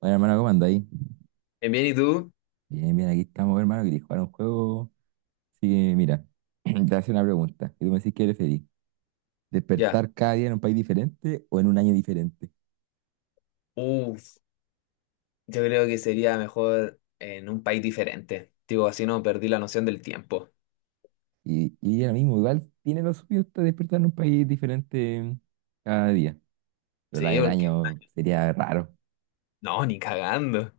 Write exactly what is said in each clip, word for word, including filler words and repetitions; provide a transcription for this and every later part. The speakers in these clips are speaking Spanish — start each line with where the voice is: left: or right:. right: Bueno, hermano, ¿cómo andáis?
left: Bien, bien, ¿y tú?
right: Bien, bien, aquí estamos, hermano, que jugar un juego. Así que, mira, te voy a hacer una pregunta. Y tú me decís qué preferís,
left: Ya.
right: despertar cada día en un país diferente o en un año diferente.
left: Uf, yo creo que sería mejor en un país diferente. Digo, así no perdí la noción del tiempo.
right: Y, y ahora mismo, igual tiene lo suyo hasta despertar en un país diferente cada día. Pero la
left: Sí,
right: del
left: porque.
right: año sería raro.
left: No, ni cagando.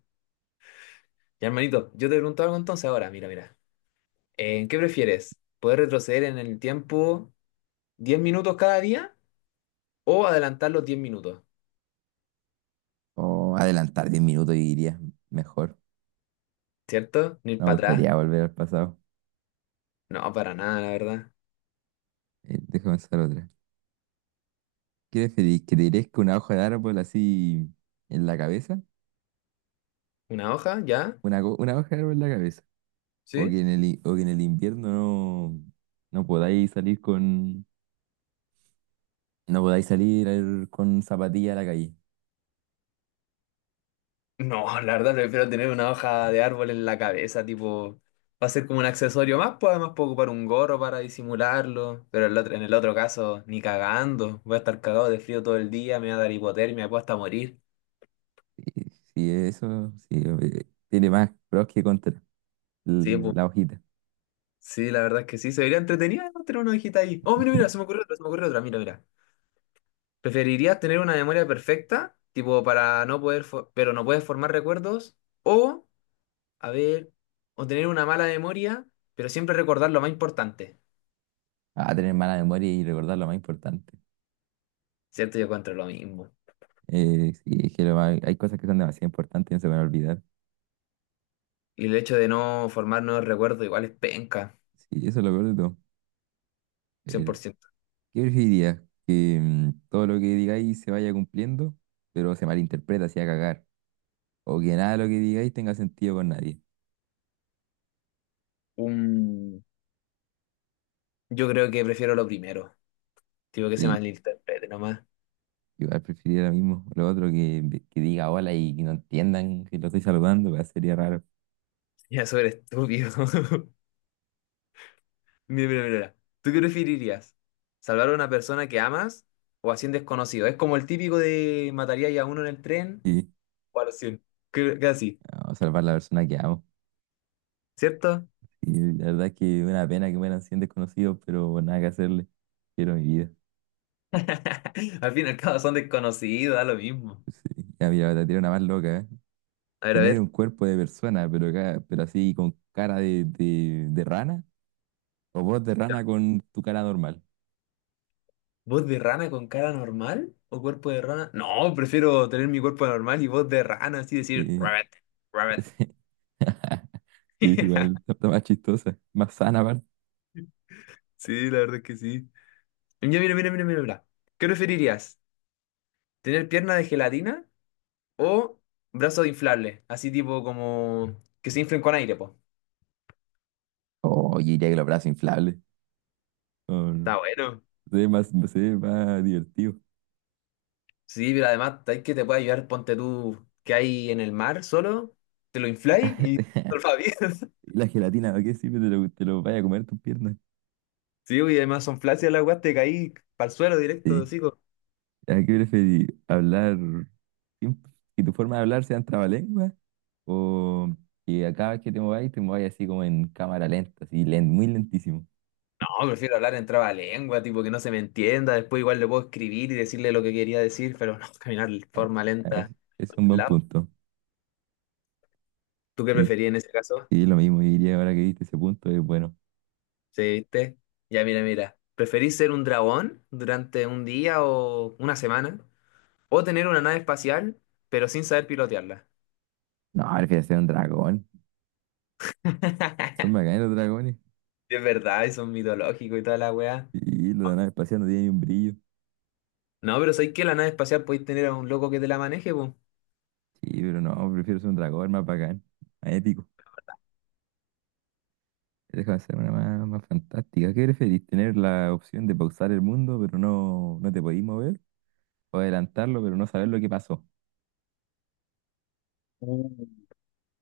left: Ya, hermanito, yo te pregunto algo entonces ahora. Mira, mira. Eh, ¿qué prefieres? ¿Poder retroceder en el tiempo diez minutos cada día o adelantar los diez minutos?
right: O adelantar diez minutos y iría mejor.
left: ¿Cierto? Ni ir
right: No
left: para
right: me
left: atrás.
right: gustaría volver al pasado.
left: No, para nada, la verdad.
right: Eh, déjame pensar otra. ¿Qué preferís? ¿Que te crezca una hoja de árbol así en la cabeza?
left: ¿Una hoja? ¿Ya?
right: Una, co- una hoja de árbol en la cabeza. O
left: ¿Sí?
right: que en el, i- o que en el invierno no, no podáis salir con, no podáis salir al- con zapatillas a la calle.
left: No, la verdad prefiero tener una hoja de árbol en la cabeza, tipo, va a ser como un accesorio más, pues además puedo ocupar un gorro para disimularlo, pero el otro, en el otro caso, ni cagando, voy a estar cagado de frío todo el día, me va a dar hipotermia, me puedo hasta morir.
right: Sí, sí, eso sí, eh, tiene más pros que contras
left: Sí,
right: l-
left: pues,
right: la hojita.
left: sí, la verdad es que sí, se vería entretenido, ¿no? Tener una hojita ahí. Oh, mira, mira, se me ocurrió otra, se me ocurrió otra, mira, mira. ¿Preferirías tener una memoria perfecta, tipo, para no poder, fo- pero no puedes formar recuerdos? O, a ver, o tener una mala memoria, pero siempre recordar lo más importante.
right: A tener mala memoria y recordar lo más importante.
left: Siento yo encuentro lo mismo.
right: Eh, sí, es que lo más- hay cosas que son demasiado importantes y no se van a olvidar.
left: Y el hecho de no formar nuevos recuerdos igual es penca,
right: Sí, eso es lo peor de todo. El-
left: cien por ciento.
right: ¿Qué preferirías? Que mm, todo lo que digáis se vaya cumpliendo, pero se malinterpreta, se haga cagar. O que nada de lo que digáis tenga sentido con nadie.
left: Un... Yo creo que prefiero lo primero. Tipo que se malinterprete nomás.
right: Igual preferiría lo mismo. Lo otro que, que diga hola y que no entiendan que lo estoy saludando, pues, sería raro.
left: Ya sobre estúpido. Mira, mira, mira, mira. ¿Tú qué preferirías? ¿Salvar a una persona que amas o a cien desconocidos? Es como el típico de mataría ya a uno en el tren
right: Sí,
left: o a los cien. Que- Casi,
right: no, salvar la persona que amo.
left: ¿cierto?
right: Y la verdad es que una pena que mueran cien desconocidos, pero nada que hacerle. Quiero mi vida.
left: Al fin y al cabo son desconocidos, da lo mismo.
right: Sí. Ya, mira, te tiro una más loca, ¿eh?
left: A ver, a
right: Tener
left: ver.
right: un cuerpo de persona, pero, ca- pero así con cara de, de, de rana, o voz de rana con tu cara normal.
left: ¿Voz de rana con cara normal o cuerpo de rana? No, prefiero tener mi cuerpo normal y voz de rana, así decir,
right: Sí,
left: rabbit, rabbit.
right: sí. Sí, igual, está más chistosa, más sana, aparte.
left: Sí, la verdad es que sí. Mira, mira, mira, mira, mira, mira. ¿Qué preferirías? ¿Tener pierna de gelatina o brazos inflables? Así tipo como que se inflen con aire, pues.
right: Oh, yo diría que los brazos inflables. Oh,
left: Está
right: no.
left: bueno.
right: Se ve más, se ve más divertido.
left: Sí, pero además hay que te puede ayudar, ponte tú que hay en el mar solo, te lo infláis y todo el
right: ¿Y la gelatina? ¿A qué sirve? Te lo, te lo vaya a comer tus piernas.
left: sí, y además son flácidas las weas, te caí para el suelo directo,
right: Sí.
left: así.
right: ¿A qué prefieres? ¿Hablar? sin- ¿Que tu forma de hablar sean trabalenguas? ¿O que a cada vez que te mováis, te mováis así como en cámara lenta, así len- muy lentísimo?
left: No, prefiero hablar en trabalengua, tipo que no se me entienda. Después igual le puedo escribir y decirle lo que quería decir, pero no, caminar de
right: Ah,
left: forma
right: ah,
left: lenta
right: es- es
left: por
right: un
left: un
right: buen
left: lado.
right: punto.
left: ¿Tú qué
right: Sí,
left: preferís en ese caso?
right: sí, lo mismo diría ahora que viste ese punto, es bueno.
left: ¿Sí, viste? Ya, mira, mira. ¿Preferís ser un dragón durante un día o una semana? ¿O tener una nave espacial, pero sin saber pilotearla?
right: No, prefiero ser un dragón. Son bacanes los dragones.
left: Es verdad, eso es mitológico y toda la weá.
right: Sí, los de la nave espacial no tienen ni un brillo.
left: No, pero ¿sabéis que la nave espacial podéis tener a un loco que te la maneje, po?
right: Sí, pero no, prefiero ser un dragón más bacán, más épico. Déjame hacer una más, más fantástica. ¿Qué preferís? ¿Tener la opción de pausar el mundo, pero no, no te podís mover? ¿O adelantarlo, pero no saber lo que pasó?
left: Mm.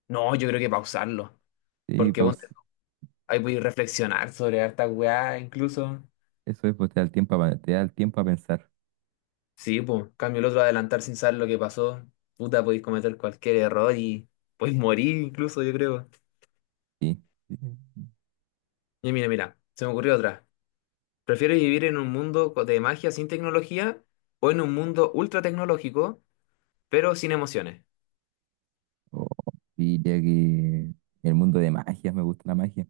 left: No, yo creo que pausarlo.
right: Sí,
left: Porque
right: paus
left: ponte. Ahí voy a reflexionar sobre harta weá, incluso.
right: Eso es, pues te da el tiempo a, te da el tiempo a pensar.
left: Sí, pues, cambio el otro adelantar sin saber lo que pasó. Puta, podéis cometer cualquier error y podéis morir incluso, yo creo.
right: Sí. Sí.
left: Y mira, mira, se me ocurrió otra. ¿Prefieres vivir en un mundo co- de magia sin tecnología o en un mundo ultra tecnológico, pero sin emociones?
right: O diría que el mundo de magia, me gusta la magia.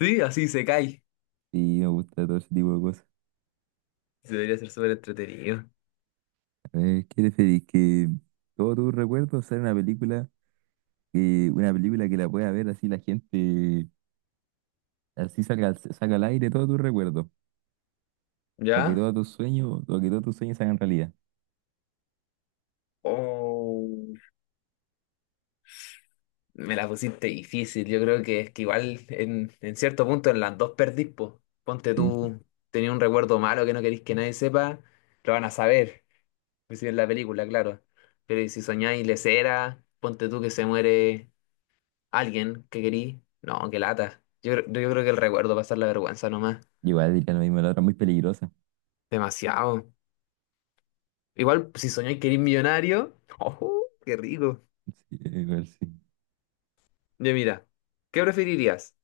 left: Sí, así se cae.
right: Sí, me gusta todo ese tipo de cosas.
left: Debería ser súper entretenido.
right: A ver, ¿qué preferís? ¿Que todos tus recuerdos sean una película, que, una película que la pueda ver así la gente, así saca, saca al aire todos tus recuerdos? O que
left: ¿Ya?
right: todos tus sueños, o que todos tus sueños se hagan realidad.
left: Oh. Me la pusiste difícil. Yo creo que es que igual en, en cierto punto en las dos perdís, po. Ponte
right: Sí,
left: tú, tenía un recuerdo malo que no querís que nadie sepa, lo van a saber. Si en la película, claro. Pero ¿y si soñáis lesera, ponte tú que se muere alguien que querís? No, qué lata. Yo, cre- yo creo que el recuerdo va a ser la vergüenza nomás.
right: igual diría lo mismo, la otra es muy peligrosa.
left: Demasiado. Igual si soñáis querís millonario. ¡Oh, qué rico!
right: Sí, igual sí.
left: Yo mira, ¿qué preferirías?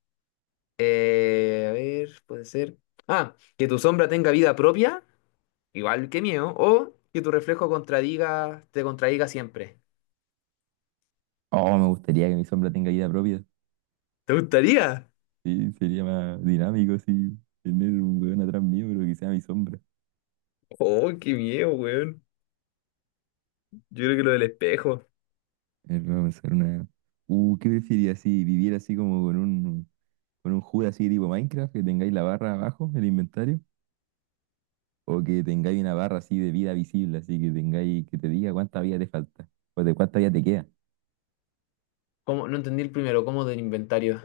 left: Eh, a ver, puede ser. Ah, que tu sombra tenga vida propia, igual que mío, o que tu reflejo contradiga, te contradiga siempre.
right: Oh, me gustaría que mi sombra tenga vida propia.
left: ¿Te gustaría?
right: Sí, sería más dinámico, sí. Tener un weón atrás mío, pero que sea mi sombra.
left: Oh, qué miedo, weón. Yo creo que lo del espejo.
right: A ver, vamos a hacer una. Uh, ¿qué preferirías si vivir así como con un, con un hud así tipo Minecraft, que tengáis la barra abajo, el inventario? O que tengáis una barra así de vida visible, así que tengáis, que te diga cuánta vida te falta, o de cuánta vida te queda.
left: ¿Cómo? No entendí el primero, ¿cómo del inventario?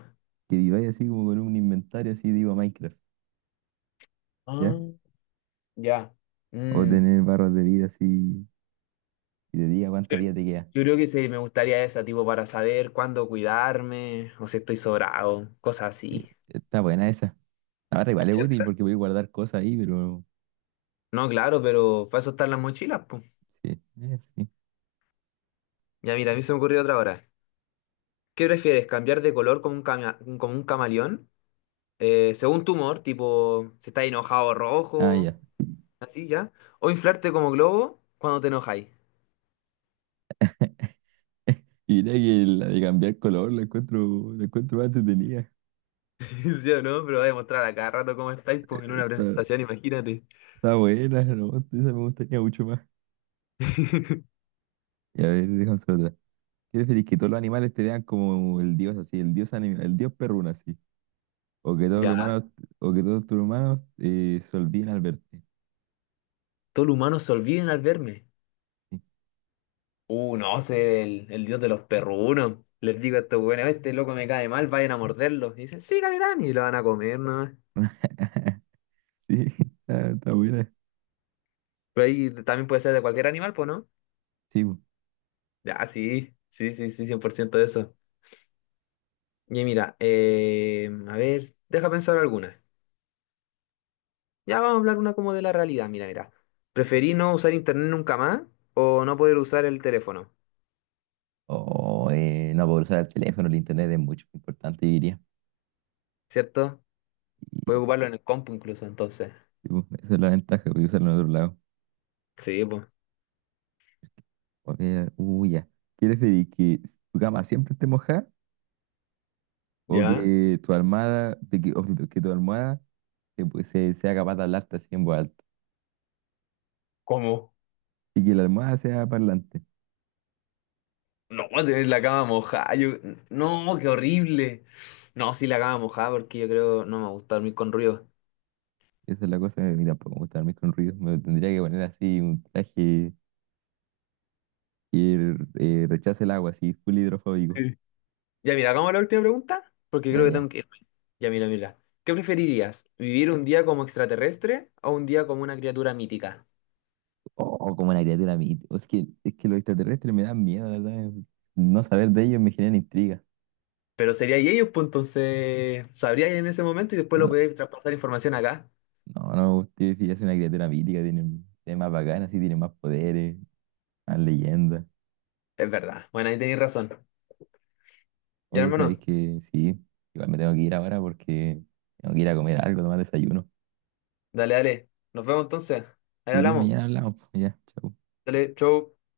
right: Que viváis así como con un inventario así tipo Minecraft.
left: Ah, ya.
right: O
left: Mm.
right: tener barras de vida así y de día cuánta vida te queda.
left: Yo creo que sí, me gustaría esa, tipo, para saber cuándo cuidarme, o si estoy sobrado, cosas
right: Sí,
left: así.
right: está buena esa. Ahora igual es útil
left: ¿Cierto?
right: porque voy a guardar cosas ahí, pero
left: No, claro, pero para eso están las mochilas, pues.
right: sí, eh, sí.
left: Ya, mira, a mí se me ocurrió otra hora. ¿Qué prefieres? ¿Cambiar de color como un, cama- como un camaleón? Eh, según tu humor, tipo, si estás enojado,
right: Ah,
left: rojo,
right: ya.
left: así ya. O inflarte como globo cuando te enojáis.
right: Y mira que la de cambiar color la encuentro, la encuentro más entretenida.
left: ¿Sí o no? Pero voy a mostrar a cada rato cómo estáis pues, en una
right: Está,
left: presentación, imagínate.
right: está buena, ¿no? Esa me gustaría mucho más. Y a ver, déjame hacer otra. ¿Quieres feliz que todos los animales te vean como el dios así, el dios animal, el dios perruna así? O que todos los
left: Ya,
right: humanos, o que todos tus humanos eh, se olviden al verte.
left: todos los humanos se olviden al verme.
right: Sí,
left: Uh, no, sé el, el, dios de los perrunos. Les digo a estos güeyes, este loco me cae mal, vayan a morderlo. Y dicen, sí, capitán, y lo van a comer nomás.
right: sí, está, está buena.
left: Pero ahí también puede ser de cualquier animal, pues, ¿no?
right: Sí.
left: Ya, sí, sí, sí, sí, cien por ciento de eso. Y mira, eh, a ver, deja pensar alguna. Ya vamos a hablar una como de la realidad, mira, mira. ¿Preferí no usar internet nunca más o no poder usar el teléfono?
right: O eh, no puedo usar el teléfono, el internet es mucho más importante, diría.
left: ¿Cierto?
right: Y
left: Puedo ocuparlo en el compu incluso, entonces.
right: sí, pues, esa es la ventaja, voy a usarlo en otro lado.
left: Sí, pues.
right: A ver, uy, ya. ¿Quieres decir que tu cama siempre esté mojada o
left: ¿Ya?
right: que tu almohada, de que, o que tu almohada eh, pues, se- sea capaz de hablarte así en voz alta?
left: ¿Cómo?
right: Y que la almohada sea parlante.
left: No, voy a tener la cama mojada. yo- No, qué horrible. No, sí, la cama mojada porque yo creo no me gusta dormir con ruido.
right: Esa es la cosa, que, mira, tampoco me gusta dormir con ruido. Me tendría que poner así un traje que eh, rechace el agua, así, full hidrofóbico.
left: Sí. Ya, mira, hagamos la última pregunta, porque
right: Ya,
left: creo que
right: ya.
left: tengo que irme. Ya, mira, mira. ¿Qué preferirías? ¿Vivir un día como extraterrestre o un día como una criatura mítica?
right: O como una criatura mítica. Es que, es que los extraterrestres me dan miedo, la verdad. No saber de ellos me genera intriga.
left: Pero sería y ellos, pues entonces sabrías en ese momento y después lo
right: No,
left: podrías traspasar información acá.
right: no, no me gusta decir, es una criatura mítica. Tienen, tiene más bacanas, sí, tiene más poderes, más leyendas.
left: Es verdad. Bueno, ahí tenéis razón. Ya,
right: Oye,
left: hermano,
right: ¿sabéis que sí? Igual me tengo que ir ahora porque tengo que ir a comer algo, tomar desayuno.
left: dale, dale. Nos vemos entonces.
right: Si
left: Ahí
right: queréis,
left: hablamos.
right: mañana hablamos, pues. Ya, chau.
left: Dale, chau.